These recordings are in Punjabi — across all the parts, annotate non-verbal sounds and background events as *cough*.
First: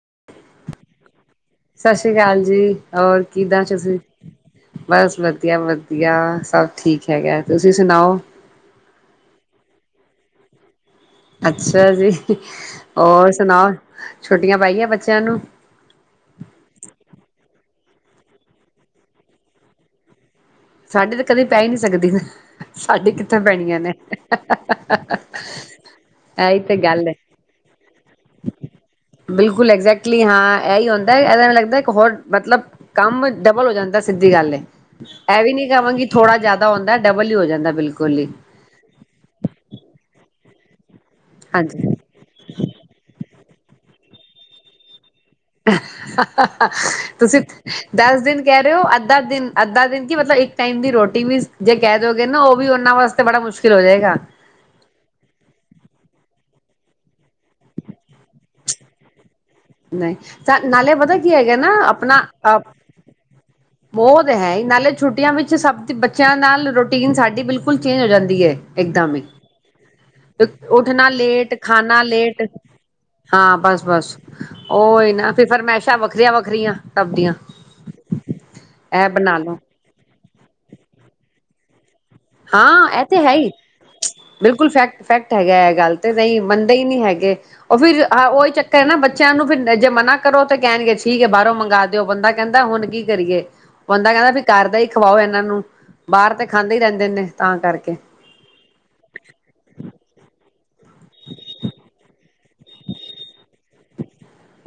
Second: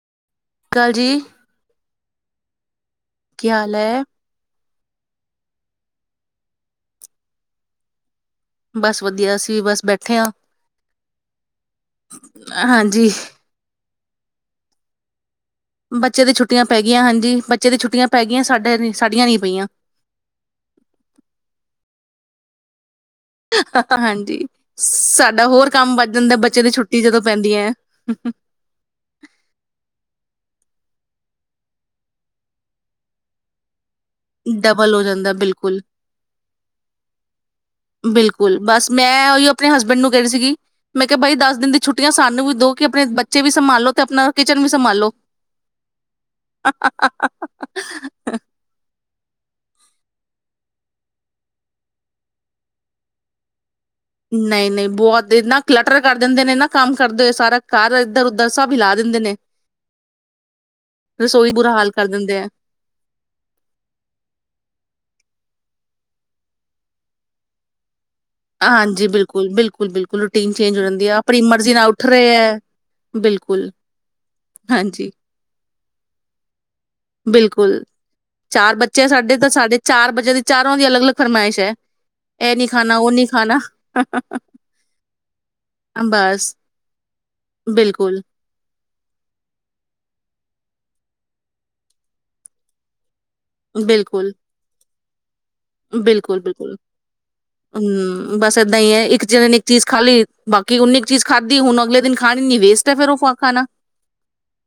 *inaudible* ਕਾਲ ਜੀ ਸਤਿ ਸ਼੍ਰੀ ਅਕਾਲ ਜੀ। ਔਰ, ਕੀ ਕਿੱਦਾਂ ਹਾਲ ਜੀ ਹੈ ਬਸ ਵਧੀਆ-ਵਧੀਆ ਸਭ ਠੀਕ ਹੈਗਾ, ਤੁਸੀਂ ਸੁਣਾਓ ਬਸ ਵਧੀਆ ਅਸੀਂ ਬਸ ਬੈਠੇ ਹਾਂ। ਅੱਛਾ ਜੀ, ਹਾਂਜੀ ਹੋਰ ਸੁਣਾਓ ਛੁਟੀਆਂ ਪੈ ਗੀਆਂ ਬੱਚਿਆਂ ਨੂੰ ਬੱਚੇ ਦੀ ਛੁੱਟੀਆਂ ਪੈ ਗਈਆਂ ਹਾਂਜੀ, ਬੱਚੇ ਦੀ ਛੁੱਟੀਆਂ ਪੈ ਗਈਆਂ, ਸਾਡੇ ਸਾਡੀਆਂ ਨਹੀਂ ਪਈਆਂ। ਸਾਡੇ ਤਾਂ ਕਦੇ ਪੈ ਹੀ ਨਹੀਂ ਸਕਦੀ ਸਾਡੇ ਕਿੱਥੇ ਪੈਣੀਆਂ ਨੇ, ਹਾ- ਹਾਂਜੀ ਹਾ- ਹਾ- ਹਾ- ਸਾਡਾ ਹੋਰ ਕੰਮ ਵੱਧ ਜਾਂਦਾ ਹਾ ਇਹੀ ਬੱਚੇ ਦੀ ਤੇ ਛੁੱਟੀ ਗੱਲ ਹੈ। ਜਦੋਂ ਪੈਂਦੀ ਹੈ ਬਿਲਕੁਲ ਐਗਜੈਕਟਲੀ ਹਾਂ। ਇਹੀ ਹੁੰਦਾ ਇਹਦੇ ਲੱਗਦਾ ਕਿ ਹੋਰ ਮਤਲਬ ਕੰਮ ਡਬਲ ਹੋ ਜਾਂਦਾ ਸੀ। ਸਿੱਧੀ ਗੱਲ। ਇਹ ਵੀ ਨੀ ਬਿਲਕੁ। ਕਹਾਂਗੀ ਥੋੜਾ ਜਿਆਦਾ ਹੁੰਦਾ ਡਬਲ ਹੀ ਹੋ ਜਾਂਦਾ ਹੀ ਬਿਲਕੁਲ, ਬਸ ਮੈਂ ਉਹੀ ਆਪਣੇ ਹਸਬੈਂਡ ਨੂੰ ਕਹ ਰਹੀ ਸੀਗੀ ਮੈਂ ਕਿਹਾ ਬਾਈ ਦਸ ਦਿਨ ਦੀ ਹਾਂਜੀ ਛੁੱਟੀਆਂ ਸਾਨੂੰ ਵੀ ਦੋ ਕਿ ਆਪਣੇ ਬੱਚੇ ਵੀ ਸੰਭਾਲੋ ਤੇ ਆਪਣਾ ਕਿਚਨ ਵੀ ਸੰਭਾਲੋ ਤੁਸੀਂ ਦਸ ਦਿਨ ਕਹਿ ਰਹੇ ਹੋ ਅੱਧਾ ਦਿਨ, ਅੱਧਾ ਦਿਨ ਕੀ ਮਤਲਬ ਇੱਕ ਟਾਈਮ ਦੀ ਰੋਟੀ ਵੀ ਜੇ ਕਹਿ ਦੋਗੇ ਨਾ ਉਹ ਵੀ ਉਹਨਾਂ ਵਾਸਤੇ ਬੜਾ ਮੁਸ਼ਕਿਲ ਹੋ ਜਾਏਗਾ ਨਹੀਂ-ਨਹੀਂ ਬਹੁਤ ਇਹ ਨਾ ਕਲਟਰ ਕਰ ਦਿੰਦੇ ਨੇ ਨਾ ਕੰਮ ਕਰਦੇ ਹੋਏ ਸਾਰਾ ਘਰ ਇੱਧਰ- ਉੱਧਰ ਸਭ ਹਿਲਾ ਦਿੰਦੇ ਨੇ ਨਹੀਂ ਤਾਂ ਨਾਲੇ ਪਤਾ ਕੀ ਰਸੋਈ ਹੈਗਾ ਬੁਰਾ ਨਾ ਹਾਲ ਕਰ ਆਪਣਾ ਦਿੰਦੇ ਆ ਬਹੁਤ ਹੈ ਨਾਲੇ ਛੁੱਟੀਆਂ ਵਿੱਚ ਸਭ ਬੱਚਿਆਂ ਨਾਲ ਰੂਟੀਨ ਸਾਡੀ ਬਿਲਕੁਲ ਚੇਂਜ ਹੋ ਜਾਂਦੀ ਹਾਂਜੀ ਇੱਕਦਮ ਹੀ ਬਿਲਕੁਲ ਬਿਲਕੁਲ ਬਿਲਕੁਲ ਤੇ ਰੂਟੀਨ ਚੇਂਜ ਹੋ ਜਾਂਦੀ ਉੱਠਣਾ, ਆ ਆਪਣੀ ਲੇਟ ਮਰਜ਼ੀ ਨਾਲ ਖਾਣਾ, ਉੱਠ ਰਹੇ ਲੇਟ ਹੈ ਹਾਂ ਬਿਲਕੁਲ ਬਸ ਬਸ ਹਾਂਜੀ ਉਹਹੀ ਨਾ ਫਿਰ ਫਿਰਮੇਸ਼ ਵੱਖਰੀਆਂ, ਵੱਖਰੀਆਂ ਸਭ ਦੀਆਂ ਬਿਲਕੁਲ ਚਾਰ ਬੱਚੇ ਇਹ ਬਣਾ ਸਾਡੇ ਤਾਂ ਲੋ ਸਾਡੇ ਚਾਰ ਬੱਚਿਆਂ ਦੀ ਚਾਰੋ ਦੀ ਅਲੱਗ-ਅਲੱਗ ਫਰਮਾਇਸ਼ *inaudible* ਨੀ ਹਾਂ ਖਾਣਾ ਇਹ ਉਹ ਤੇ ਨੀ ਹੈ ਹੀ ਖਾਣਾ ਬਿਲਕੁਲ, ਫੈਕਟ-ਫੈਕਟ ਹੈਗਾ ਇਹ ਗੱਲ ਤੇ ਨਹੀਂ ਬਸ ਮੰਨਦੇ ਹੀ ਨਹੀਂ ਹੈਗੇ। ਉਹ ਫਿਰ ਬਿਲਕੁਲ ਉਹੀ ਚੱਕਰ ਹੈ ਨਾ ਬੱਚਿਆਂ ਨੂੰ ਫਿਰ ਜੇ ਮਨਾ ਕਰੋ ਤਾਂ ਕਹਿਣਗੇ ਠੀਕ ਹੈ ਬਾਹਰੋਂ ਮੰਗਵਾ ਦਿਓ ਬੰਦਾ ਕਹਿੰਦਾ ਹੁਣ ਕੀ ਕਰੀਏ ਉਹਦਾ ਕਹਿੰਦਾ ਬਿਲਕੁਲ ਵੀ ਕਰਦਾ ਇੱਕ ਖਵਾਓ ਨੂੰ ਬਾਹਰ ਬਿਲਕੁਲ ਤੇ ਖਾਂਦੇ ਬਿਲਕੁਲ ਹੀ ਰਹਿੰਦੇ ਨੇ ਤਾਂ ਕਰਕੇ ਹਮ ਬਸ ਏਦਾਂ ਹੀ ਹੈ ਇੱਕ ਜਿ ਨੇ ਇੱਕ ਚੀਜ਼ ਖਾਲੀ ਕਿ ਉਨੀ ਇੱਕ ਚੀਜ਼ ਖਾਧੀ ਹੁਣ ਅਗਲੇ ਦਿਨ ਖਾਣ ਦੀ ਵੇਸਟ ਹੈ ਫਿਰਰੋ ਪਾ ਆਖਾਣਾ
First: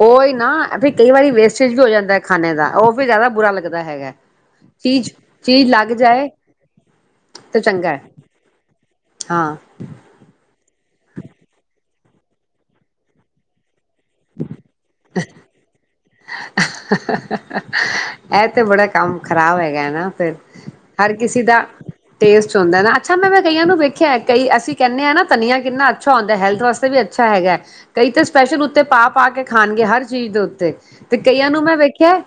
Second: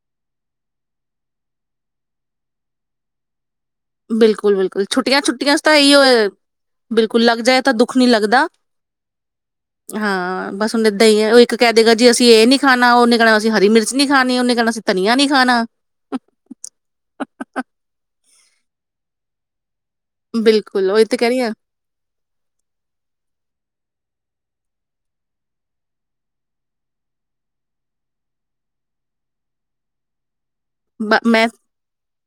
ਉਹੀ ਨਾ ਕਈ ਵਾਰੀ ਵੇਸਟੇਜ ਵੀ ਹੋ ਜਾਂਦਾ ਖਾੇ ਦਾ ਉਹ ਵੀ ਜ਼ਿਆਦਾ ਬੁਰਾ ਲੱ ਬਿਲਕੁਲ ਬਿਲਕੁਲ ਛੁੱਟੀਆਂ ਛੁੱਟੀਆਂ ਤਾਂ ਲੱਗ ਇਓ ਜਾਏ ਬਿਲਕੁਲ ਲੱਗ ਤੇ ਜਾਏ ਤਾਂ ਚੰਗਾ ਦੁੱਖ ਹੈ ਨ ਲੱਗਦਾ ਹਾਂ ਹਾਂ ਬਸ ਹੁਦੇ ਦਹੀਂ ਉਹ ਇੱਕ ਕਹਿ ਦੇਗਾ ਜੀ ਅਸੀਂ ਇਹ ਨੀ ਖਾਣਾ ਉਹ ਨੀ ਖਾਣਾ ਅਸੀਂ ਹਰੀ ਮਿਰ ਨੀ ਖਾਣੀ ਉਹਨੇ ਕਹਿਣਾ ਸੀ ਧਨੀਆ ਨੀ ਖਾਣਾ ਇਹ ਤੇ ਬੜਾ ਕੰਮ ਖ਼ਰਾਬ ਹੈਗਾ ਫ ਬਿਲਕੁਲ ਉਹੀ ਹਰ ਤੇ ਕਹਿ ਰਹੀ ਕਿਸੇ ਆ ਦਾ ਟੇਸਟ ਹੁੰਦਾ ਨਾ ਅੱਛਾ ਮੈਂੈਂ ਕਈਆਂ ਨੂੰ ਵਖ ਆ ਕਈ ਅਸੀਂ ਕਹਿੰਦੇ ਹਾਂ ਨਾ ਧਨੀਆ ਕਿੰਨਾ ਅੱਛਾ ਹੁੰਦਾ ਹੈਲਥ ਵਾਸਤੇ ਵੀ ਅੱਛਾ ਹੈਗਾ ਹੈ ਕਈ ਤੇ ਸਪੈਸ਼ਲ ਉੱਤੇ ਪਾ ਕੇ ਖਾਣਗੇ ਹਰ ਚੀਜ਼ ਦੇ ਤੇ ਕਈਆਂ ਨੂੰ ਮੈਂ ਵੇਖਿਆ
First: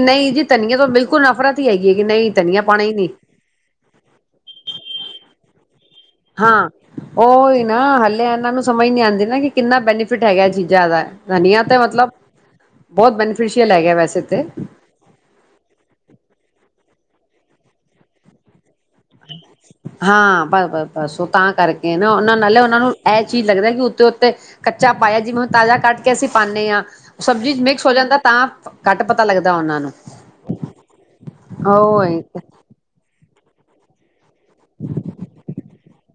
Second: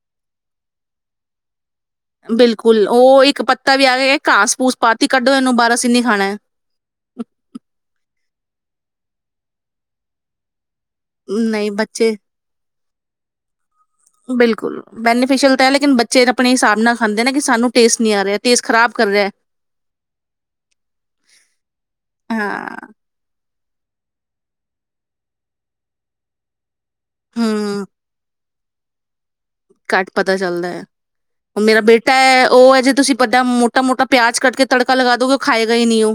ਨਹੀਂ ਜੀ ਤੰਨੀਏ ਤੋਂ ਬਿਲਕੁਲ ਨਫ਼ਰਤ ਹੀ ਹੈਗੀ ਹੈ ਕਿ ਨਹੀਂ ਧਨੀਆ ਪਾਉਣਾ ਬਿਲਕੁਲ ਹੀ ਨਹੀਂ ਉਹ ਇੱਕ ਪੱਤਾ ਵੀ ਆ ਕੇ ਘਾਸ ਪੂਸ ਪਾ ਕੱਢੋ ਇਹਨੂੰ ਬਾਰਾਸੀਨੀ ਹਾਂ ਉਹਹੀ ਨਾ ਹੱਲਿਆਂ ਨੂੰ ਸਮਝ ਨੀ ਆਉਂਦੀ ਨਾ ਕਿੰਨਾ ਬੈਨੀਫਿਟ ਹੈਗਾ ਜੀ ਜ਼ਿਆਦਾ ਧਨੀਆ ਨਹੀਂ ਤੇ ਮਤਲਬ ਬੱਚੇ ਬਹੁਤ ਬੈਫੀ ਬਿਲਕੁਲ ਬੈਨੀਫਿਸ਼ਅਲ ਤਾਂ ਹੈ ਲੇਕਿਨ ਬੱਚੇ ਆਪਣੇ ਹਿਸਾਬ ਨਾਲ ਖਾਂਦੇ ਨਾ ਕਿ ਸਾਨੂੰ ਟੇਸਟ ਨਹੀਂ ਆ ਰਿਹਾ ਟਸਟ ਹਾਂ ਬ ਬ ਬਸ ਉਹ ਤਾਂ ਕਰਕੇ ਨਾ ਉਹਨਾਂ ਨਾਲੇ ਉਹਨਾਂ ਹਾਂ ਨੂੰ ਇਹ ਚੀਜ਼ ਲੱਗਦਾ। ਉਤੇ ਉੱਤੇ ਕੱਚਾ ਪਾਇਆ ਜਿਵੇਂ, ਹੁਣ ਤਾਜ਼ਾ ਕੱਟ ਕੇ ਅਸੀਂ ਪਾਨੇ ਆ, ਸਬਜ਼ੀ ਚ ਹੂੰ ਮਿਕਸ ਹੋ ਜਾਂਦਾ ਤਾਂ, ਘੱਟ ਪ ਘੱਟ ਪਤਾ ਚੱਲਦਾ ਐ ਮੇਰਾ ਬੇਟਾ ਉਹ ਹੈ, ਉਹ ਐ ਜੇ ਤੁਸੀਂ, ਵੱਡਾ ਮੋਟਾ ਮੋਟਾ, ਪਿਆਜ ਕਟ ਕੇ ਤੜਕਾ ਲਗਾ ਦੋਗੇ, ਉਹ ਖਾਏਗਾ ਹੀ ਨਹੀਂ ਔ।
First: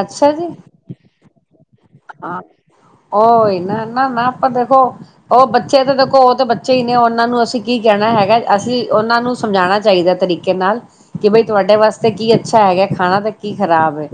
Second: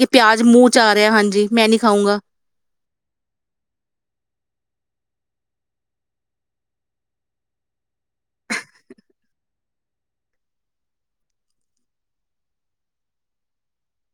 ਇਹ ਅੱਛਾ ਪਿਆਜ ਜੀ ਮੂੰਹ ਚ ਆ ਰਿਹਾ ਹਾਂਜੀ, ਮੈਂ ਨਹੀਂ ਖਾਊਂਗਾ ਹਾਂ ਔ ਈ ਨਾ ਨਾ ਨਾ ਆਪਾਂ ਦੇਖੋ ਉਹ ਬੱਚੇ ਤੇ ਦੇਖੋ, ਉਹ ਤਾਂ ਬੱਚੇ ਹੀ ਨੇ ਉਹਨਾਂ ਨੂੰ ਅਸੀਂ ਕੀ ਕਹਿਣਾ ਹੈਗਾ ਅਸੀਂ ਉਹਨਾਂ ਨੂੰ ਸਮਝਾਣਾ ਚਾਹੀਦਾ ਤਰੀਕੇ ਨਾਲ ਕਿ ਬਈ ਤੁਹਾਡੇ ਵਾਸਤੇ ਕੀ ਅੱਛਾ ਹੈਗਾ ਖਾਣਾ ਤਾਂ ਕੀ ਖਰਾਬ ਹੈ।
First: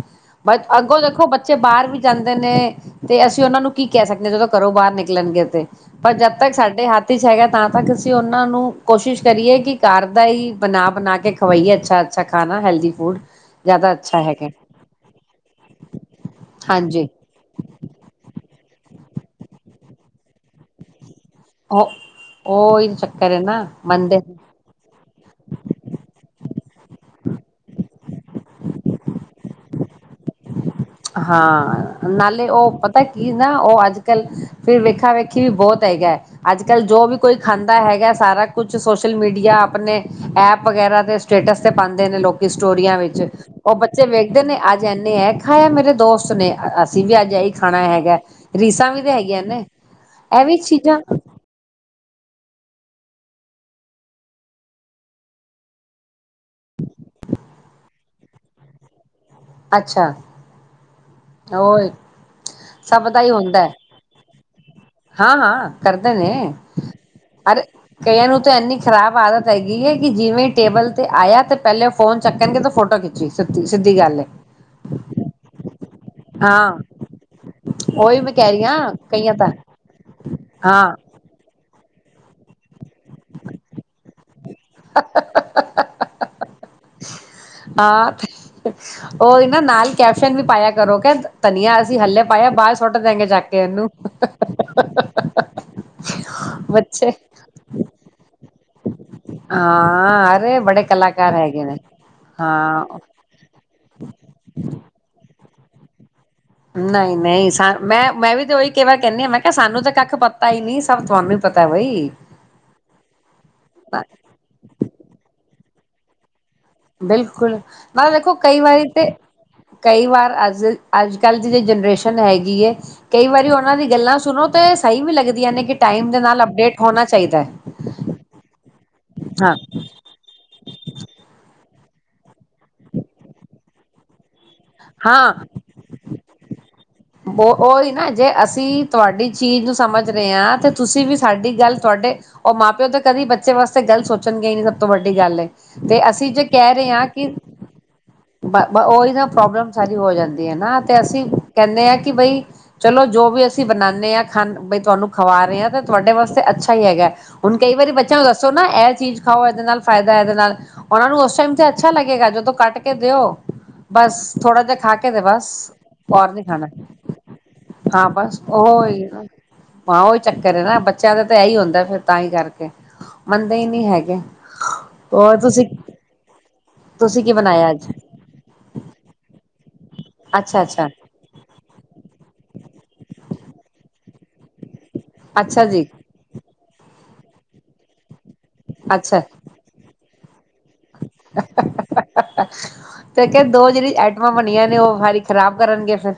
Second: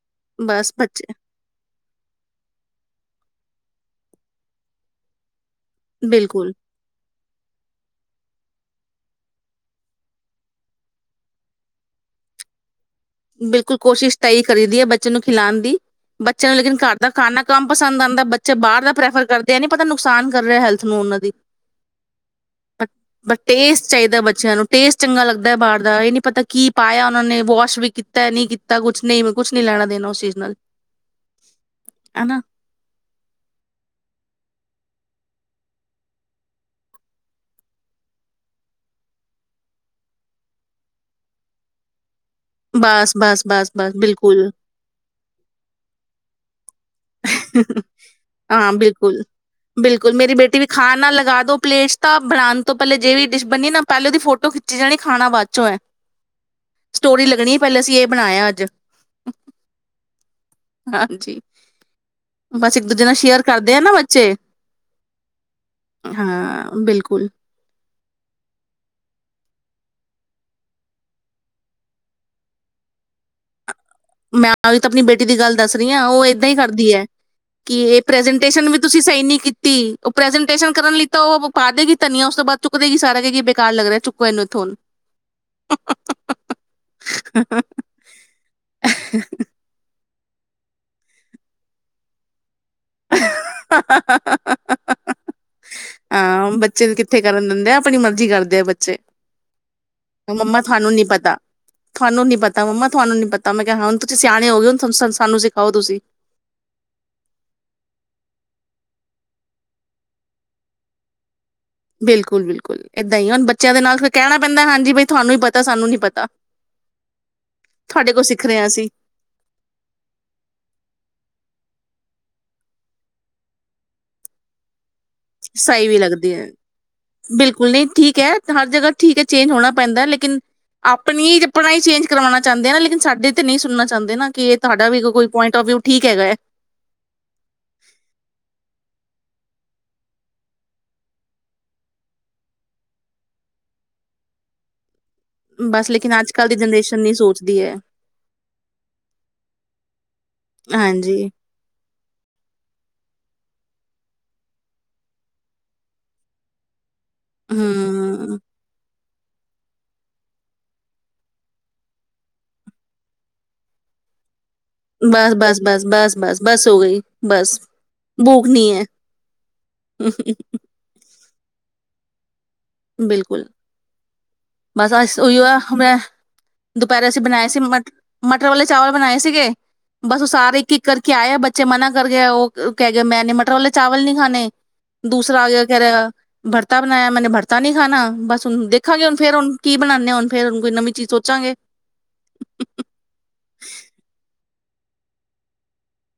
ਬਟ ਬਸ ਬੱਚੇ ਅੱਗੋਂ ਦੇਖੋ ਬੱਚੇ ਬਾਹਰ ਵੀ ਜਾਂਦੇ ਨੇ ਤੇ ਅਸੀਂ ਉਹਨਾਂ ਨੂੰ ਕੀ ਕਹਿ ਸਕਦੇ ਹਾਂ ਜਦੋਂ ਘਰੋਂ ਬਾਹਰ ਨਿਕਲਣਗੇ ਤੇ। ਬਟ ਜਦ ਬਿਲਕੁਲ, ਤੱਕ ਸਾਡੇ ਹੱਥ ਚ ਹੈਗਾ ਤਾਂ ਤੱਕ ਅਸੀਂ ਉਹਨਾਂ ਨੂੰ ਕੋਸ਼ਿਸ਼ ਕਰੀਏ, ਕਿ ਘਰ ਦਾ ਹੀ ਬਣਾ ਬਣਾ ਕੇ ਖਵਾਈਏ ਅੱਛਾ, ਅੱਛਾ ਖਾਣਾ ਹੈਲਦੀ ਫੂਡ ਬਿਲਕੁਲ ਜ਼ਿਆਦਾ ਕੋਸ਼ਿਸ਼ ਅੱਛਾ ਤਾਂ ਹੀ ਹੈਗਾ ਕਰੀ ਦੀ ਹੈ, ਬੱਚੇ ਨੂੰ ਖਿਲਾਣ ਦੀ ਬੱਚੇ ਨੂੰ ਲੇਕਿਨ ਘਰ ਦਾ ਹਾਂਜੀ ਖਾਨਾ ਕੰਮ ਪਸੰਦ ਆਦਾ ਬੱਚੇ ਬਾਹਰ ਦਾ ਪ੍ਰੈਫਰ ਕਰਦੇ ਨੇ ਇਹ ਨੀ ਪਤਾ ਨੁਕਸਾਨ ਕਰ ਰਿਹਾ ਹੈਲਥ ਨੂੰ ਉਹਨਾਂ ਦੀ। ਉਹ ਉਹ ਹੀ ਚੱਕਰ ਬਟ ਹੈ ਨਾ ਟੇਸਟ ਚਾਹੀਦਾ ਮੰਨਦੇ ਬੱਚਿਆਂ ਨੂੰ ਟੇਸਟ ਚੰਗਾ ਲੱਗਦਾ ਬਾਹਰ ਦਾ ਇਹ ਨੀ ਪਤਾ ਕੀ ਪਾਇਆ ਉਹਨਾਂ ਨੇ ਵਾਸ਼ ਵੀ ਕੀ ਤੈਅ ਨੀ ਕੀਤਾ ਕੁਛ ਨਹੀਂ ਕੁੱਛ ਨੀ ਲੈਣਾ ਦੇਣਾ ਉਸ ਚੀਜ਼ ਨਾਲ। ਹਾਂ ਹਨਾ ਨਾਲੇ ਉਹ ਪਤਾ ਕੀ ਨਾ ਉਹ ਅੱਜ ਕੱਲ ਫਿਰ ਵੇਖ ਵੇਖਾਂ ਵੇਖੀ ਵੀ ਬਹੁਤ ਹੈਗਾ, ਅੱਜ ਕੱਲ੍ਹ ਜੋ ਵੀ ਕੋਈ ਖਾਂਦਾ ਹੈਗਾ, ਸਾਰਾ ਕੁਛ ਸੋਸ਼ਲ ਮੀਡੀਆ ਆਪਣੇ ਐਪ ਵਗੈਰਾ ਤੇ ਸਟੇਟਸ ਤੇ ਪਾਦੇ ਨੇ ਲੋਕ ਸਟੋਰੀਆਂ ਬਸ, ਵਿੱਚ, ਬਸ, ਬਸ, ਉਹ ਬਸ ਬੱਚੇ ਵੇਖਦੇ ਬਿਲਕੁਲ। ਨੇ ਅੱਜ ਇੰਨੇ ਏ ਦੋਸਤ ਨੇ ਅ ਅ ਹਾਂ, ਵੀ ਤੇ ਬਿਲਕੁਲ ਹੈਗੀਆਂ ਨੇ ਬਿਲਕੁਲ ਮੇਰੀ ਇਹ ਬੇਟੀ ਵੀ ਚੀਜ਼ਾਂ ਖਾਨਾ ਲਗਾ ਦੋ ਪਲੇਸ ਤਾਂ ਬਨਾਉਣ ਤੋਂ ਪਹਿਲੇ ਜੇ ਵੀ ਡਿਸ਼ ਬਣੀ ਐ ਨਾ ਪਹਿਲੇ ਉਹਦੀ ਫੋਟੋ ਖਿੱਚੀ ਜਾਣੀ ਐ ਖਾਣਾ ਬਾਅਦ ਚੋਂ ਐ। ਸਟੋਰੀ ਲੱਗਣੀ ਪਹਿਲੇ ਅਸੀਂ ਇਹ ਬਣਾਇਆ ਅੱਜ। ਅੱਛਾ, ਹਾਂਜੀ, ਉਹ ਬਸ ਇੱਕ ਦੂਜੇ ਸਭ ਨਾਲ ਦਾ ਹੀ ਸ਼ੇਅਰ ਹੁੰਦਾ, ਕਰਦੇ ਆ ਨਾ ਬੱਚੇ ਹਾਂ ਹਾਂ ਕਰਦੇ ਨੇ ਹਾਂ ਬਿਲਕੁਲ ਅਰੇ ਕਈਆਂ ਨੂੰ ਤਾਂ ਇੰਨੀ ਖ਼ਰਾਬ ਆਦਤ ਹੈਗੀ ਹੈ, ਕਿ ਜਿਵੇਂ ਟੇਬਲ ਤੇ ਆਇਆ ਤੇ ਪਹਿਲੇ ਉਹ ਫੋਨ ਚੱਕਣਗੇ ਤੇ ਫੋਟੋ ਖਿੱਚੀ ਸੁਤੀ। ਮੈਂ ਤਾਂ ਆਪਣੀ ਬੇਟੀ ਦੀ ਗੱਲ ਦੱਸ ਨੀ ਅ ਔਹ ਏਦਾਂ ਹੀ ਹਾਂ ਕਰਦੀ ਹੈ, ਕਿ ਇਹ ਉਹੀ ਮੈਂ ਕਹਿ ਰਹੀ ਪ੍ਰਜੈਂਟੇਸ਼ਨ ਵੀ ਹਾਂ ਤੁਸੀਂ ਸਹੀ ਕਈਆਂ ਨੀ ਤਾਂ ਕੀਤੀ ਉਹ ਪ੍ਰਜੈਂਟੇਸ਼ਨ ਕਰਨ ਹਾਂ ਲਈ ਤਾਂ ਔਹ ਪਾ ਦੇਗੀ ਧਨੀਆ ਉਸ ਤੋਂ ਬਾਅਦ ਚੁੱਕਦੇ ਗੀ ਸਾਰਾ ਕਏਗੀ ਕੇ ਬਕਾਰ ਲੱਗ ਰਿਹਾ ਚੁੱਕੋ ਇਹਨੂੰ। ਤੋ ਹ ਆ ਉਹ ਹੀ ਨਾ ਨਾਲ ਕੈਪਸ਼ਨ ਵੀ ਪਾਇਆ ਕਰੋ ਕ ਧਨੀਆ ਅਸੀਂ ਹਲੇੇ ਪਾਇਆ ਬਾਅਦ ਸੁਟ ਦੇਗੇ ਚੱਕ ਕੇ ਉਹਨੂੰ ਬੱਚੇ, ਛੇ, ਹ ਮੰਮਾ ਤੁਹਾਨੂੰ ਨੀ ਪਤਾ ਨੇ ਤੁਹਾਨੂੰ ਨੀ ਪਤਾ ਹਾਂ ਮੰਮਾ ਤੁਹਾਨੂੰ ਨੀ ਪਤਾ ਮੈਂ ਕਿਹਾ ਹੁਣ ਤੁਸੀਂ ਸਿਆਣੇ ਹੋ ਗਏ ਹੁਣ ਸਾਨੂੰ ਸ ਆਓ ਤੁਸੀਂ, ਨਹੀਂ ਨਹੀਂ ਮੈਂ ਮੈਂ ਵੀ ਤੇ ਉਹੀ ਕਈ ਵਾਰ ਕਹਿੰਦੀ ਐ ਮੈਂ ਕਿਹਾ ਸਾਨੂੰ ਤਾਂ ਕੱਖ ਪਤਾ ਹੀ ਨੀ ਸਭ ਤੁਹਾਨੂੰ ਪਤਾ ਬਈ ਬਿਲਕੁਲ ਬਿਲਕੁਲ ਏਦਾਂ ਹੀ ਹੁਣ ਬੱਚਿਆਂ ਦੇ ਨਾਲ ਕਹਿਣਾ ਪੈਂਦਾ ਹਾਂਜੀ ਬਈ ਤੁਹਾਨੂੰ ਹੀ ਪਤ ਤਾਂ ਸਾਨੂੰ ਨੀ ਪਤਾ, ਬਿਲਕੁਲ ਮ ਤੁਹਾਡੇ ਕੋਲ ਦੇਖੋ ਸਿੱਖ ਰਹੇ ਕਈ ਹਾਂ ਅਸੀਂ ਵਾਰੀ ਤੇ ਕਈ ਵਾਰ ਅੱਜ ਅੱਜ, ਕੱਲ੍ਹ ਦੀ ਜੇ ਜਨਰੇਸ਼ਨ ਹੈਗੀ ਹੈ, ਕਈ ਵਾਰੀ ਉਹਨਾਂ ਦੀ ਗੱਲਾਂ ਸੁਣੋ ਤੇ ਸਹੀ ਵੀ ਲੱਗਦੀਆਂ ਨੇ ਕਿ ਸਹੀ ਵੀ ਟਾਈਮ ਦੇ ਲੱਗਦੀ ਨਾਲ ਹੈ, ਅਪਡੇਟ ਹੋਣਾ ਚਾਹੀਦਾ ਹੈ ਬਿਲਕੁਲ ਨਹੀਂ ਠੀਕ ਹੈ ਹਰ ਜਗ੍ਹਾ ਠੀਕ ਹੈ ਚੇਂਜ ਹਾਂ ਹੋਣਾ ਪੈਂਦਾ ਲੇਕਿਨ ਆਪਣੀ ਆਪਣਾ ਹੀ ਚੇਂਜ ਕਰਵਾਣਾ ਚਾਹੁੰਦੇ ਆ ਲੇਕਿਨ ਸਾਡੇ ਤੇ ਨਹੀਂ ਸੁਣਨਾ ਚਾਹੁੰਦੇ ਨਾ ਕਿ ਤੁਹਾਡਾ ਵੀ ਕੋਈ ਪੁਆਇੰਟ ਔਫ ਵਿਊ ਠੀਕ ਹੈਗਾ ਹੈ। ਬ ਉਹੀ ਨਾ ਜੇ ਅਸੀਂ ਤੁਹਾਡੀ, ਚੀਜ਼ ਨੂੰ ਸਮਝ ਰਹੇ ਹਾਂ ਤੇ ਤੁਸੀਂ ਵੀ ਸਾਡੀ ਗੱਲ ਤੁਹਾਡੇ ਉਹ ਮਾਂ ਪਿਓ ਤਾਂ ਕਦੇ ਬੱਚੇ ਵਾਸਤੇ ਗੱਲ ਸੋਚਣਗੇ ਹੀ ਨੀ ਸਭ ਤੋਂ ਵੱਡੀ ਗੱਲ ਹੈ ਬਸ ਤੇ ਲੇਕਿਨ ਅੱਜ ਅਸੀਂ ਜੇ ਕੱਲ ਦੀ ਕਹਿ ਰਹੇ ਜਨਰੇਸ਼ਨ ਹਾਂ ਨਹੀਂ ਕਿ ਸੋਚਦੀ ਹੈ ਉਹੀ ਨਾ ਪ੍ਰੋਬਲਮ ਸਾਰੀ ਹੋ ਜਾਂਦੀ ਹੈ, ਨਾ ਤੇ ਅਸੀਂ ਹਾਂਜੀ ਕਿ ਬਈ ਚਲੋ, ਜੋ ਵੀ ਅਸੀਂ ਬਣਾਨੇ ਹਾਂ ਖਾਨ ਬਈ ਤੁਹਾਨੂੰ ਖਵਾ ਰਹੇ ਹਾਂ ਤਾਂ ਤੁਹਾਡੇ ਵਾਸਤੇ ਅੱਛਾ ਹੀ ਹੈਗਾ। ਹੁਣ ਕਈ ਵਾਰੀ ਬੱਚਿਆਂ ਨੂੰ ਹਮ ਦੱਸੋ ਨਾ ਇਹ ਚੀਜ਼, ਖਾਓ ਇਹਦੇ ਨਾਲ ਫਾਇਦਾ ਹੈ, ਇਹਦੇ ਨਾਲ ਉਹਨਾਂ ਨੂੰ ਉਸ ਟਾਈਮ ਤੇ ਅੱਛਾ ਲੱਗੇਗਾ, ਜਦੋਂ ਕੱਟ ਕੇ ਦਿਓ ਬਸ। ਥੋੜਾ ਜਿਹਾ ਖਾ ਕੇ ਤੇ ਬਸ ਬਸ ਬਸ ਬਸ ਔਰ ਬਸ ਨੀ ਬਸ, ਖਾਣਾ ਹੋ ਗਈ ਬਸ ਹਾਂ ਬਸ ਭੂਖ ਨਹੀਂ ਹੈ ਉਹ ਹੀ ਨਾ ਹਾਂ ਉਹੀ ਚੱਕਰ ਹੈ ਨਾ ਬੱਚਾ, ਦਾ ਤਾਂ ਇਹੀ ਹੁੰਦਾ ਫਿਰ ਤਾਂ ਹੀ ਕਰਕੇ। ਬਿਲਕੁਲ ਮੰਨਦੇ ਹੀ ਨਹੀਂ ਹੈਗੇ ਬਸ ਅ ਉਹੀ ਹੋਰ ਆ ਤੁਸੀਂ ਬ ਦੁਪਹਿਰੇ ਅਸੀਂ ਤੁਸੀਂ ਕੀ ਬਣਾਏ ਸੀ ਬਣਾਇਆ ਮ ਅੱਜ ਮਟਰ ਵਾਲੇ ਚਾਵਲ ਬਣਾਏ ਸੀਗੇ। ਬਸ ਉਹ ਸਾਰੇ ਅੱਛਾ ਇੱਕ ਇੱਕ ਅੱਛਾ ਕਰਕੇ ਆਏ ਬੱਚੇ ਮਨਾ ਕਰ ਗਿਆ ਉਹ, ਕਹਿ ਮੈਂ ਨੀ ਮਟਰੋਲੇ ਚਾਵਲ ਨੀ ਖਾਣੇ, ਦੂਸਰਾ ਆ ਗਿਆ ਅੱਛਾ ਕਹਿ ਜੀ ਰਿਹਾ ਭਰਤਾ, ਮੈਂ ਮੇਨੇ ਭਰ ਤ ਨਹੀਂ ਖਾਣਾ ਬਸ, ਦੇਖਾਂਗੇ ਹੁਣ ਅੱਛਾ ਫੇਰ ਹੁਣ ਕੀ ਬਣਾਨੇ ਆ ਹੁਣ, ਫੇਰ ਹੁਣ ਕੋਈ ਨਵੀ, ਚੀਜ ਸੋਚਾਂਗੇ, ਤੇ ਦੋ ਜਿਹੜੀ ਆਈਟਮਾਂ ਬਣੀਆਂ ਨੇ ਉਹ ਸਾਰੀ ਖ਼ਰਾਬ ਕਰਨਗੇ ਫਿਰ,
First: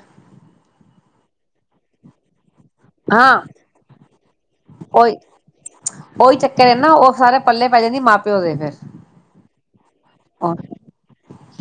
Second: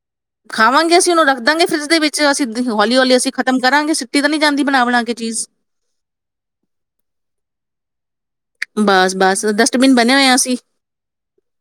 ਖਾਵਾਂਗੇ ਅਸੀਂ ਉਹਨੂੰ ਰੱਖਦਾਂਗੇ ਫਰਿੱਜ ਦੇ ਵਿੱਚ ਅਸੀਂ, ਹੌਲੀ ਹੌਲੀ ਅਸੀਂ ਹਾਂ ਖਤਮ ਕਰਾਂਗੇ। ਤਾਂ ਨਹੀਂ ਜਾਂਦੀ ਬਣਾ ਬਣਾ ਕੇ ਉਹੀ ਚੀਜ਼ ਉਹੀ ਚੱਕਰ ਨਾ ਉਹ ਸਾਰੇ ਪੱਲੇ ਪੈ ਜਾਂਦੀ ਮਾਂ ਪਿਓ ਦੇ ਫਿਰ ਬਸ ਬਸ ਡਸਟਬਿਨ ਬਣੇ ਹੋਏ ਆ ਅਸੀਂ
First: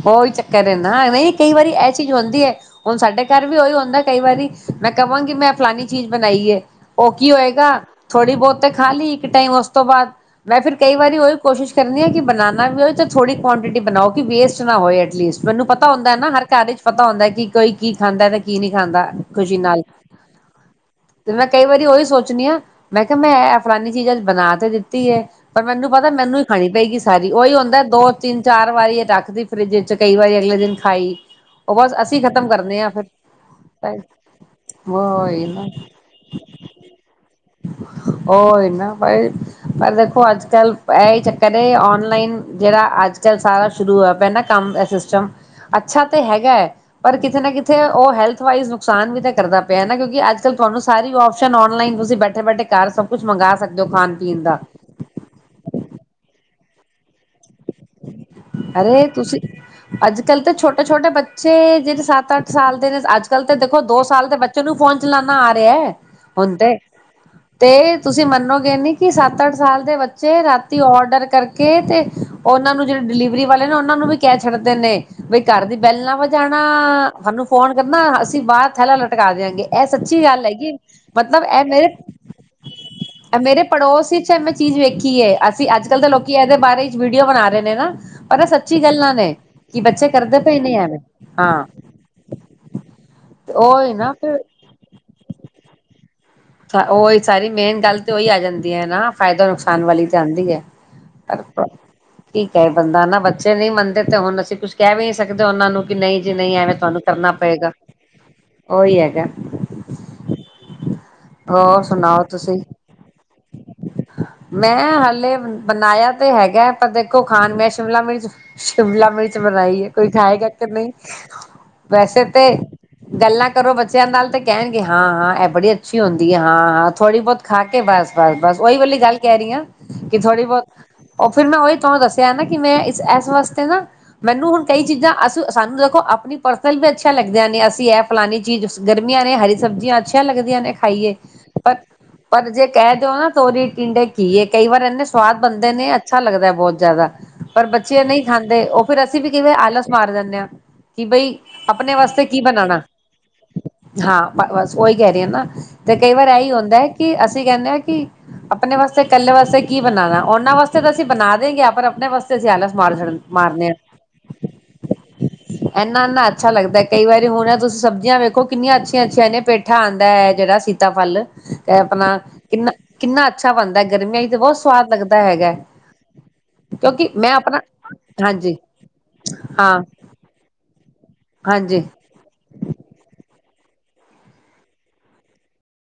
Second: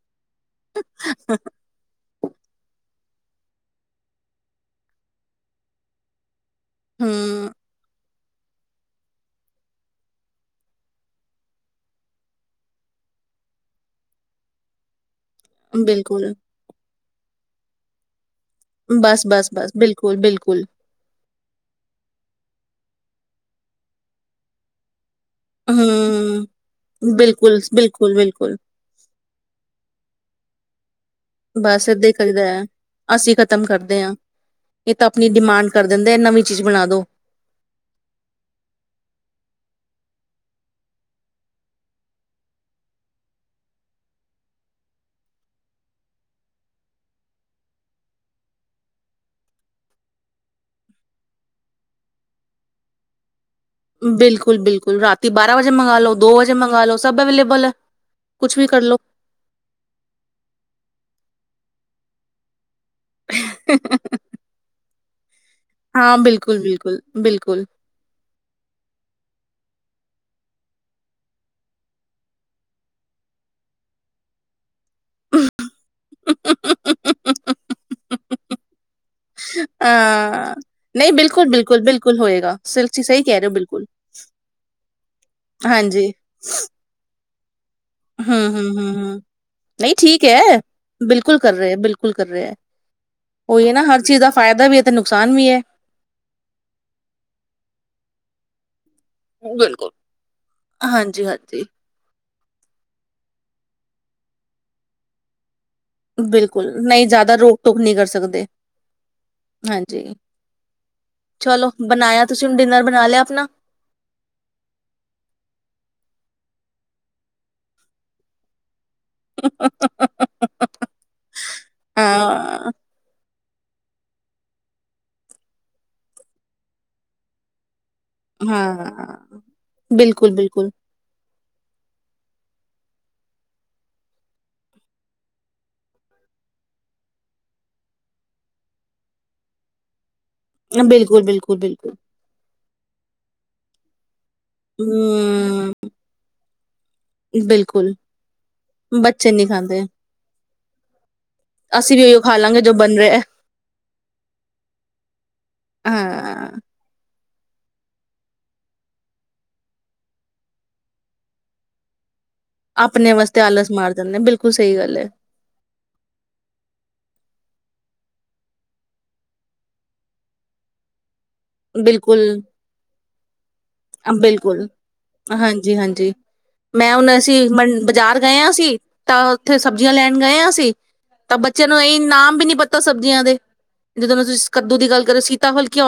ਉਹੀ ਚੱਕਰ ਐ ਨਾ ਐਵੇ ਕਈ ਵਾਰੀ ਇਹ ਚੀਜ਼ ਹੁੰਦੀ ਹੈ, ਹੁਣ ਸਾਡੇ ਘਰ ਵੀ ਉਹੀ ਹੁੰਦਾ ਕਈ ਵਾਰੀ ਮੈਂ ਕਹਾਂਗੀ ਮੈਂ ਫਲਾਨੀ ਚੀਜ਼ ਬਣਾਈ ਐ। ਉਹ ਕੀ ਹੂੰ ਹੋਏਗਾ। ਥੋੜ੍ਹੀ ਬਹੁਤ ਖਾ ਲਈ ਇੱਕ ਟਾਈਮ ਉਸ ਤੋਂ ਬਾਅਦ ਮੈਂ ਫਿਰ ਕਈ ਵਾਰੀ ਉਹੀ ਕੋਸ਼ਿਸ਼ ਕਰਨੀ ਐ ਕਿ ਬਨਾਣਾ ਵੀ ਔਈ। ਥੋੜੀ ਕੁਆਆਂਟਿਟੀ ਬਣਾਓ, ਕਿ ਵੇਸਟ ਨਾ ਹੋਏ ਐਟਲੀਸਟ ਮੈਨੂੰ ਪਤਾ ਹੁੰਦਾ ਨਾ ਬਿਲਕੁਲ ਹਰ ਘਰ ਈ ਪਤਾ ਹੁੰਦਾ ਕਿ ਕੋਈ ਕੀ ਖਾਂਦਾ ਤੇ ਕੀ ਨਹੀਂ ਖਾਂਦਾ ਬਸ ਬਸ ਖੁਸ਼ੀ ਬਸ ਨਾਲ ਬਿਲਕੁਲ ਬਿਲਕੁਲ, ਤੇ ਮੈਂ ਕਈ ਵਾਰੀ ਉਹੀ ਸੋਚਣੀ ਆ ਮੈਂ ਕਿਹਾ ਮੈਂ ਇਹ ਫਲਾਨੀ ਚੀਜ਼ਾਂ ਬਣਾ ਤੇ ਦਿੱਤੀ ਹੈ। ਪਰ ਮੈਨੂੰ ਪਤਾ ਮੈਨੂੰ ਹੀ ਹੂੰ ਖਾਣੀ ਪਏਗੀ ਸਾਰੀ ਉਹੀ ਬਿਲਕੁਲ ਹੁੰਦਾ। ਉਹ ਬਿਲਕੁਲ ਤਿੰਨ ਬਿਲਕੁਲ ਚਾਰ ਵਾਰੀ ਇਹ ਰੱਖਦੀ ਫਰਿੱਜ ਚ ਕਈ ਵਾਰੀ ਅਗਲੀ ਇੱਕ ਦਿਨ ਖਾਈ ਉਹ ਬਸ ਏਦਾਂ ਹੀ ਅਸੀਂ ਕਰੀਦਾ ਖ਼ਤਮ ਹੈ ਕਰਨੇ ਆ ਫਿਰ ਅਸੀਂ ਖ਼ਤਮ ਹੀ ਕਰਦੇ ਹਾਂ ਇਹ ਤਾਂ ਆਪਣੀ ਨਾ ਡਿਮਾਂਡ ਕਰ ਦਿੰਦੇ ਆ, ਨਵੀਂ ਚੀਜ਼ ਬਣਾ ਦੋ ਹੀ ਨਾ ਈ ਦੇਖੋ ਅੱਜ ਕੱਲ੍ਹ ਇਹ ਹੀ ਚੱਕਰ ਐ ਔਨਲਾਈਨ ਜਿਹੜਾ ਅੱਜ ਕੱਲ ਸਾਰਾ ਸ਼ੁਰੂ ਹੋਇਆ ਪਿਆ ਕੰਮ ਐ ਸਿਸਟਮ ਅੱਛਾ ਤੇ ਹੈਗਾ ਹੈ, ਪਰ ਕਿਤੇ ਨਾ ਕਿਤੇ ਉਹ ਹੈਲਥ ਵਾਈਸ ਨੁਕਸਾਨ ਵੀ ਤਾਂ ਕਰਦਾ ਪਿਆ ਕਿਉਂਕਿ ਅੱਜ ਕੱਲ ਤੁਹਾਨੂੰ ਸਾਰੀ ਔਪਸਨ ਔਨਲਾਈਨ ਤੁਸੀਂ ਬੈਠੇ ਬੈਠੇ ਘਰ ਸਭ ਕੁਛ ਮੰਗਾ ਸਕ ਬਿਲਕੁਲ ਬਿਲਕੁਲ ਰਾਤੀ ਬਾਰਾਂ ਵਜੇ ਮੰਗਵਾ ਲੋ ਦੋ ਵਜੇ ਤੇ ਮਗਾਲੋ ਅਰੇ ਤੁਸੀਂ ਅੱਜ ਕੱਲ ਤਾਂ ਛੋਟੇ ਛੋਟੇ ਬੱਚੇ ਜਿਹੜੇ ਸ ਸੱਤ ਅੱਠ ਸਾਲ ਅੱਜ ਕੱਲ੍ਹ ਤੇ ਦੇਖੋ ਦੋ ਸਾਲ ਦੇ ਬੱਚੇ ਨੂੰ ਫੋਨ ਚਲਾਉਣਾ ਆ ਰਿਹਾ ਹਾਂ ਹੁਣ ਬਿਲਕੁਲ ਤੇ ਬਿਲਕੁਲ ਬਿਲਕੁਲ ਤੇ ਤੁਸੀਂ ਮੰਨੋਗੇ ਨੀ ਕਿ ਸੱਤ ਸੱਤ ਅੱਠ ਸਾਲ ਦੇ ਬੱਚੇ ਰਾਤੀ ਔਡਰ ਕਰਕੇ ਤੇ ਉਹਨਾਂ ਨੂੰ, ਜਿਹੜੇ ਡਿਲੀਵਰੀ ਵਾਲੇ ਨੇ ਉਹਨਾਂ ਨੂੰ ਵੀ ਕਹਿ ਛੱਡਦੇ ਨੇ ਬਈ ਘਰ ਦੀ ਬੈਲ ਨਾ ਵਜਾਣਾ, ਸਾਨੂੰ ਫੋਨ ਕਰਨਾ ਅਸੀਂ ਬਾਹਰ ਥੈਲਾ ਲਟਕਾ ਦਿਆਂਗੇ, ਇਹ ਸੱਚੀ ਗੱਲ ਹਾਂ ਹੈਗੀ, ਨਹੀਂ ਮਤਲਬ ਬਿਲਕੁਲ ਇਹ ਬਿਲਕੁਲ ਮੇਰੇ ਬਿਲਕੁਲ ਹੋਏਗਾ ਸਿਰ ਸਹੀ ਇਹ ਕਹਿ ਰਹੇ ਹੋ ਮੇਰੇ ਬਿਲਕੁਲ ਪੜੋਸ ਚ ਐਵੇਂ ਚੀਜ਼ ਵੇਖੀ ਹੈ ਅਸੀਂ ਅੱਜ-ਕੱਲ ਤਾਂ ਲੋਕੀ ਇਹਦੇ ਬਾਰੇ ਵਧੀਆ ਬਣਾ ਰਹੇ ਨੇ ਨਾ ਪਰ ਇਹ ਸੱਚੀ ਗੱਲਾਂ ਹੂੰ-ਹੂੰ-ਹੂੰ-ਹੂੰ ਨੇ ਕਿ ਨਹੀਂ ਬੱਚੇ ਠੀਕ ਕਰਦੇ ਹੈ, ਪਏ ਨੇ ਐਵੇਂ ਬਿਲਕੁਲ ਕਰ ਹਾਂ ਰਹੇ ਬਿਲਕੁਲ ਕਰ ਰਹੇ, ਉਹੀ ਨਾ ਹਰ ਚੀਜ਼ ਦਾ ਫਾਇਦਾ ਵੀ ਹੈ, ਤੇ ਨੁਕਸਾਨ ਵੀ ਹੈ। ਉਹੀ ਸਾਰੀ ਮੇਨ ਗੱਲ ਤੇ ਉਹੀ ਆ ਜਾਂਦੀ ਹੈ, ਨਾ। ਫ਼ਾਇਦਾ- ਨੁਕਸਾਨ ਬਿਲਕੁਲ ਵਾਲੀ ਤਾਂ ਆਉਦੀ ਹੈ ਹਾਂਜੀ ਹਾਂਜੀ ਪਰ ਕੀ ਕਹੇ ਬੰਦਾ ਨਾ, ਬੱਚੇ ਨਹੀਂ ਮੰਨਦੇ ਤੇ ਹੁਣ ਅਸੀਂ ਕੁਛ ਕਹਿ ਵੀ ਨਹੀਂ ਸਕਦੇ ਉਹਨਾਂ ਨੂੰ ਕਿ ਨਹੀਂ ਜੀ ਬਿਲਕੁਲ, ਐਵੇਂ ਤੁਹਾਨੂੰ ਨਹੀਂ ਕਰਨਾ ਜ਼ਿਆਦਾ ਪਏਗਾ ਰੋਕ-ਟੋਕ ਨਹੀਂ ਕਰ ਸਕਦੇ ਉਹੀ ਹੈਗਾ ਹਾਂਜੀ। ਚਲੋ, ਹੋਰ ਸੁਣਾਓ ਬਣਾਇਆ ਤੁਸੀਂ ਹੁਣ ਡਿਨਰ ਬਣਾਲਿਆ। ਮੈਂ ਹਾਲੇ ਬਣਾਇਆ ਤੇ ਹੈਗਾ ਪਰ ਦੇਖੋ ਖਾਣ ਮੈਂ ਸ਼ਿਮਲਾ ਮਿਰਚ ਸ਼ਿਮਲਾ ਮਿਰਚ ਬਣਾਈ ਹੈ, ਕੋਈ ਖਾਏਗਾ ਕੇ ਨਹੀਂ ਵੈਸੇ ਤੇ ਹਾਂ ਗੱਲ ਕਰੋ ਬੱਚਿਆਂ ਨਾਲ ਤੇ ਕਹਿਣਗੇ, ਹਾਂ-ਹਾਂ ਇਹ ਬੜੀ ਅੱਛੀ ਹੁੰਦੀ ਹੈ ਹਾਂ-ਹਾਂ ਥੋੜ੍ਹੀ ਬਹੁਤ ਖਾ ਕੇ ਬਸ। ਬਸ- ਬਸ ਉਹੀ ਵਾਲੀ ਗੱਲ ਹਾਂ ਕਹਿ ਰਹੀ ਹਾਂ ਕਿ ਬਿਲਕੁਲ ਥੋੜ੍ਹੀ ਬਿਲਕੁਲ ਬਹੁਤ- ਫਿਰ ਮੈਂ ਉਹੀ ਤੁਹਾਨੂੰ ਦੱਸਿਆ ਨਾ, ਕਿ ਮੈਂ ਇਸ ਵਾਸਤੇ ਨਾ ਮੈਨੂੰ ਹੁਣ ਕਈ ਚੀਜ਼ਾਂ ਅਸੀਂ ਸਾਨੂੰ ਦੇਖੋ ਆਪਣੀ ਪਰਸਨਲਤੇ ਅੱਛੀਆਂ ਲੱਗਦੀਆਂ ਨੇ ਅਸੀਂ ਇਹ ਫਲਾਣੇ ਚੀਜ਼ ਗਰਮੀਆਂ ਨੇ ਹਰੀ ਸਬਜੀਆਂ ਅੱਛੀਆਂ ਲੱਗਦੀਆਂ ਨੇ ਖਾਈਏ ਬਿਲਕੁਲ ਬਿਲਕੁਲ ਬਿਲਕੁਲ ਪਰ-ਪਰ ਜੇ ਕਹਿ ਦੋ ਨਾ ਤੋਰੀ ਟਿੰਡੇ ਘੀਏ ਕਈ ਵਾਰ ਇਨੇ ਸਵਾਦ ਬਣਦੇ ਹਮ ਨੇ ਅੱਛਾ ਲੱਗਦਾ ਹੈ, ਬਹੁਤ। ਜ਼ਿਆਦਾ ਪਰ ਬਿਲਕੁਲ ਬੱਚੇ ਨਹੀਂ ਖਾਂਦੇ ਉਹ ਫਿਰ ਅਸੀਂ ਵੀ ਬੱਚੇ ਕਈ ਨਹੀਂ ਵਾਰ ਖਾਂਦੇ ਆਲਸ ਮਾਰ ਜਾਂਦੇ ਹਾਂ ਕਿ ਬਈ ਆਪਣੇ ਅਸੀਂ ਵੀ ਉਹੀਓ ਵਸਤੇ ਖਾ ਕੀ ਲਾਂਗੇ ਜੋ ਬਣਾਣਾ ਬਣ ਰਿਹਾ ਹਾਂ ਬਸ ਉਹੀ ਕਹਿ ਰਹੇ ਹ ਨਾ ਤੇ ਕਈ ਵਾਰ ਹਾਂ ਇਹੀਪਰ ਬੱਚੇ ਨਹੀਂ ਖਾਂਦੇ ਉਹ ਫਿਰ ਅਸੀਂ ਅਸੀਂ ਕਹਿੰਦੇ ਹਾਂ, ਕਿ ਆਪਣੇ ਵਾਸਤੇ ਇਕੱਲੇ ਵਾਸਤੇ ਕੀ ਬਣਾਣਾ, ਉਹਨਾਂ ਵਾਸਤੇ ਤਾਂ ਅਸੀਂ ਬਣਾ ਦੇਗੇ ਪਰ ਆਪਣੇ ਵਾਸਤੇ ਅਸੀਂ ਆਲਸ ਆਪਣੇ ਵਾਸਤੇ ਮਾਰਨੇ ਆਲਸ ਹਾਂ ਮਾਰ ਦਿੰਦੇ ਬਿਲਕੁਲ ਸਹੀ ਗੱਲ ਹੈ ਇਨਾ-ਇਨਾ ਅੱਛਾ ਲੱਗਦਾ ਕਈ ਵਾਰੀ ਹੁਣੇ ਸਬਜ਼ੀਆਂ ਵੇਖੋ ਕਿੰਨੀਆਂ ਅੱਛੀਆਂ-ਅੱਛੀਆਂ ਨੇੇ ਪੇਠਾ ਆਂਦਾ ਹੈ ਜਿਹੜਾ ਸੀਤਾ ਫਲ ਕੇ ਆਪਣਾ ਬਿਲਕੁਲ ਕਿੰਨਾ ਕਿੰਨਾ ਅੱਛਾ ਬਣਦਾ ਗਰਮੀਆਂ ਚ ਤੇ ਬਹੁਤ ਬਿਲਕੁਲ ਸਵਾਦ ਲੱਗਦਾ ਹੈਗਾ ਹਾਂਜੀ-ਹਾਂਜੀ, ਮੈਂ ਕਿਉਂਕਿ ਹੁਣ ਅਸੀਂ ਆਪਣਾ ਬਾਜ਼ਾਰ ਗਏ ਹਾ ਹਾਂਜੀ ਅਸੀ ਤਾਂ ਉੱਥੇ ਹਾਂ ਸਬਜ਼ੀਆਂ ਲੈਣ ਗਏ ਹਾ ਅਸੀ। ਤਾਂ ਬੱਚਿਆਂ ਨੂੰ ਹਾਂਜੀ ਇਹ ਨਾਮ ਵੀ ਨਹੀ ਪਤਾ ਸਬਜ਼ੀਆਂ ਦੇ। ਜਦੋਂ, ਮੈਂ ਤੁਸੀਂ ਕੱਦੂ ਦੀ ਗੱਲ ਕਰ ਰਹੋ ਸੀਤਾ ਫਲ ਕਿਉਂ?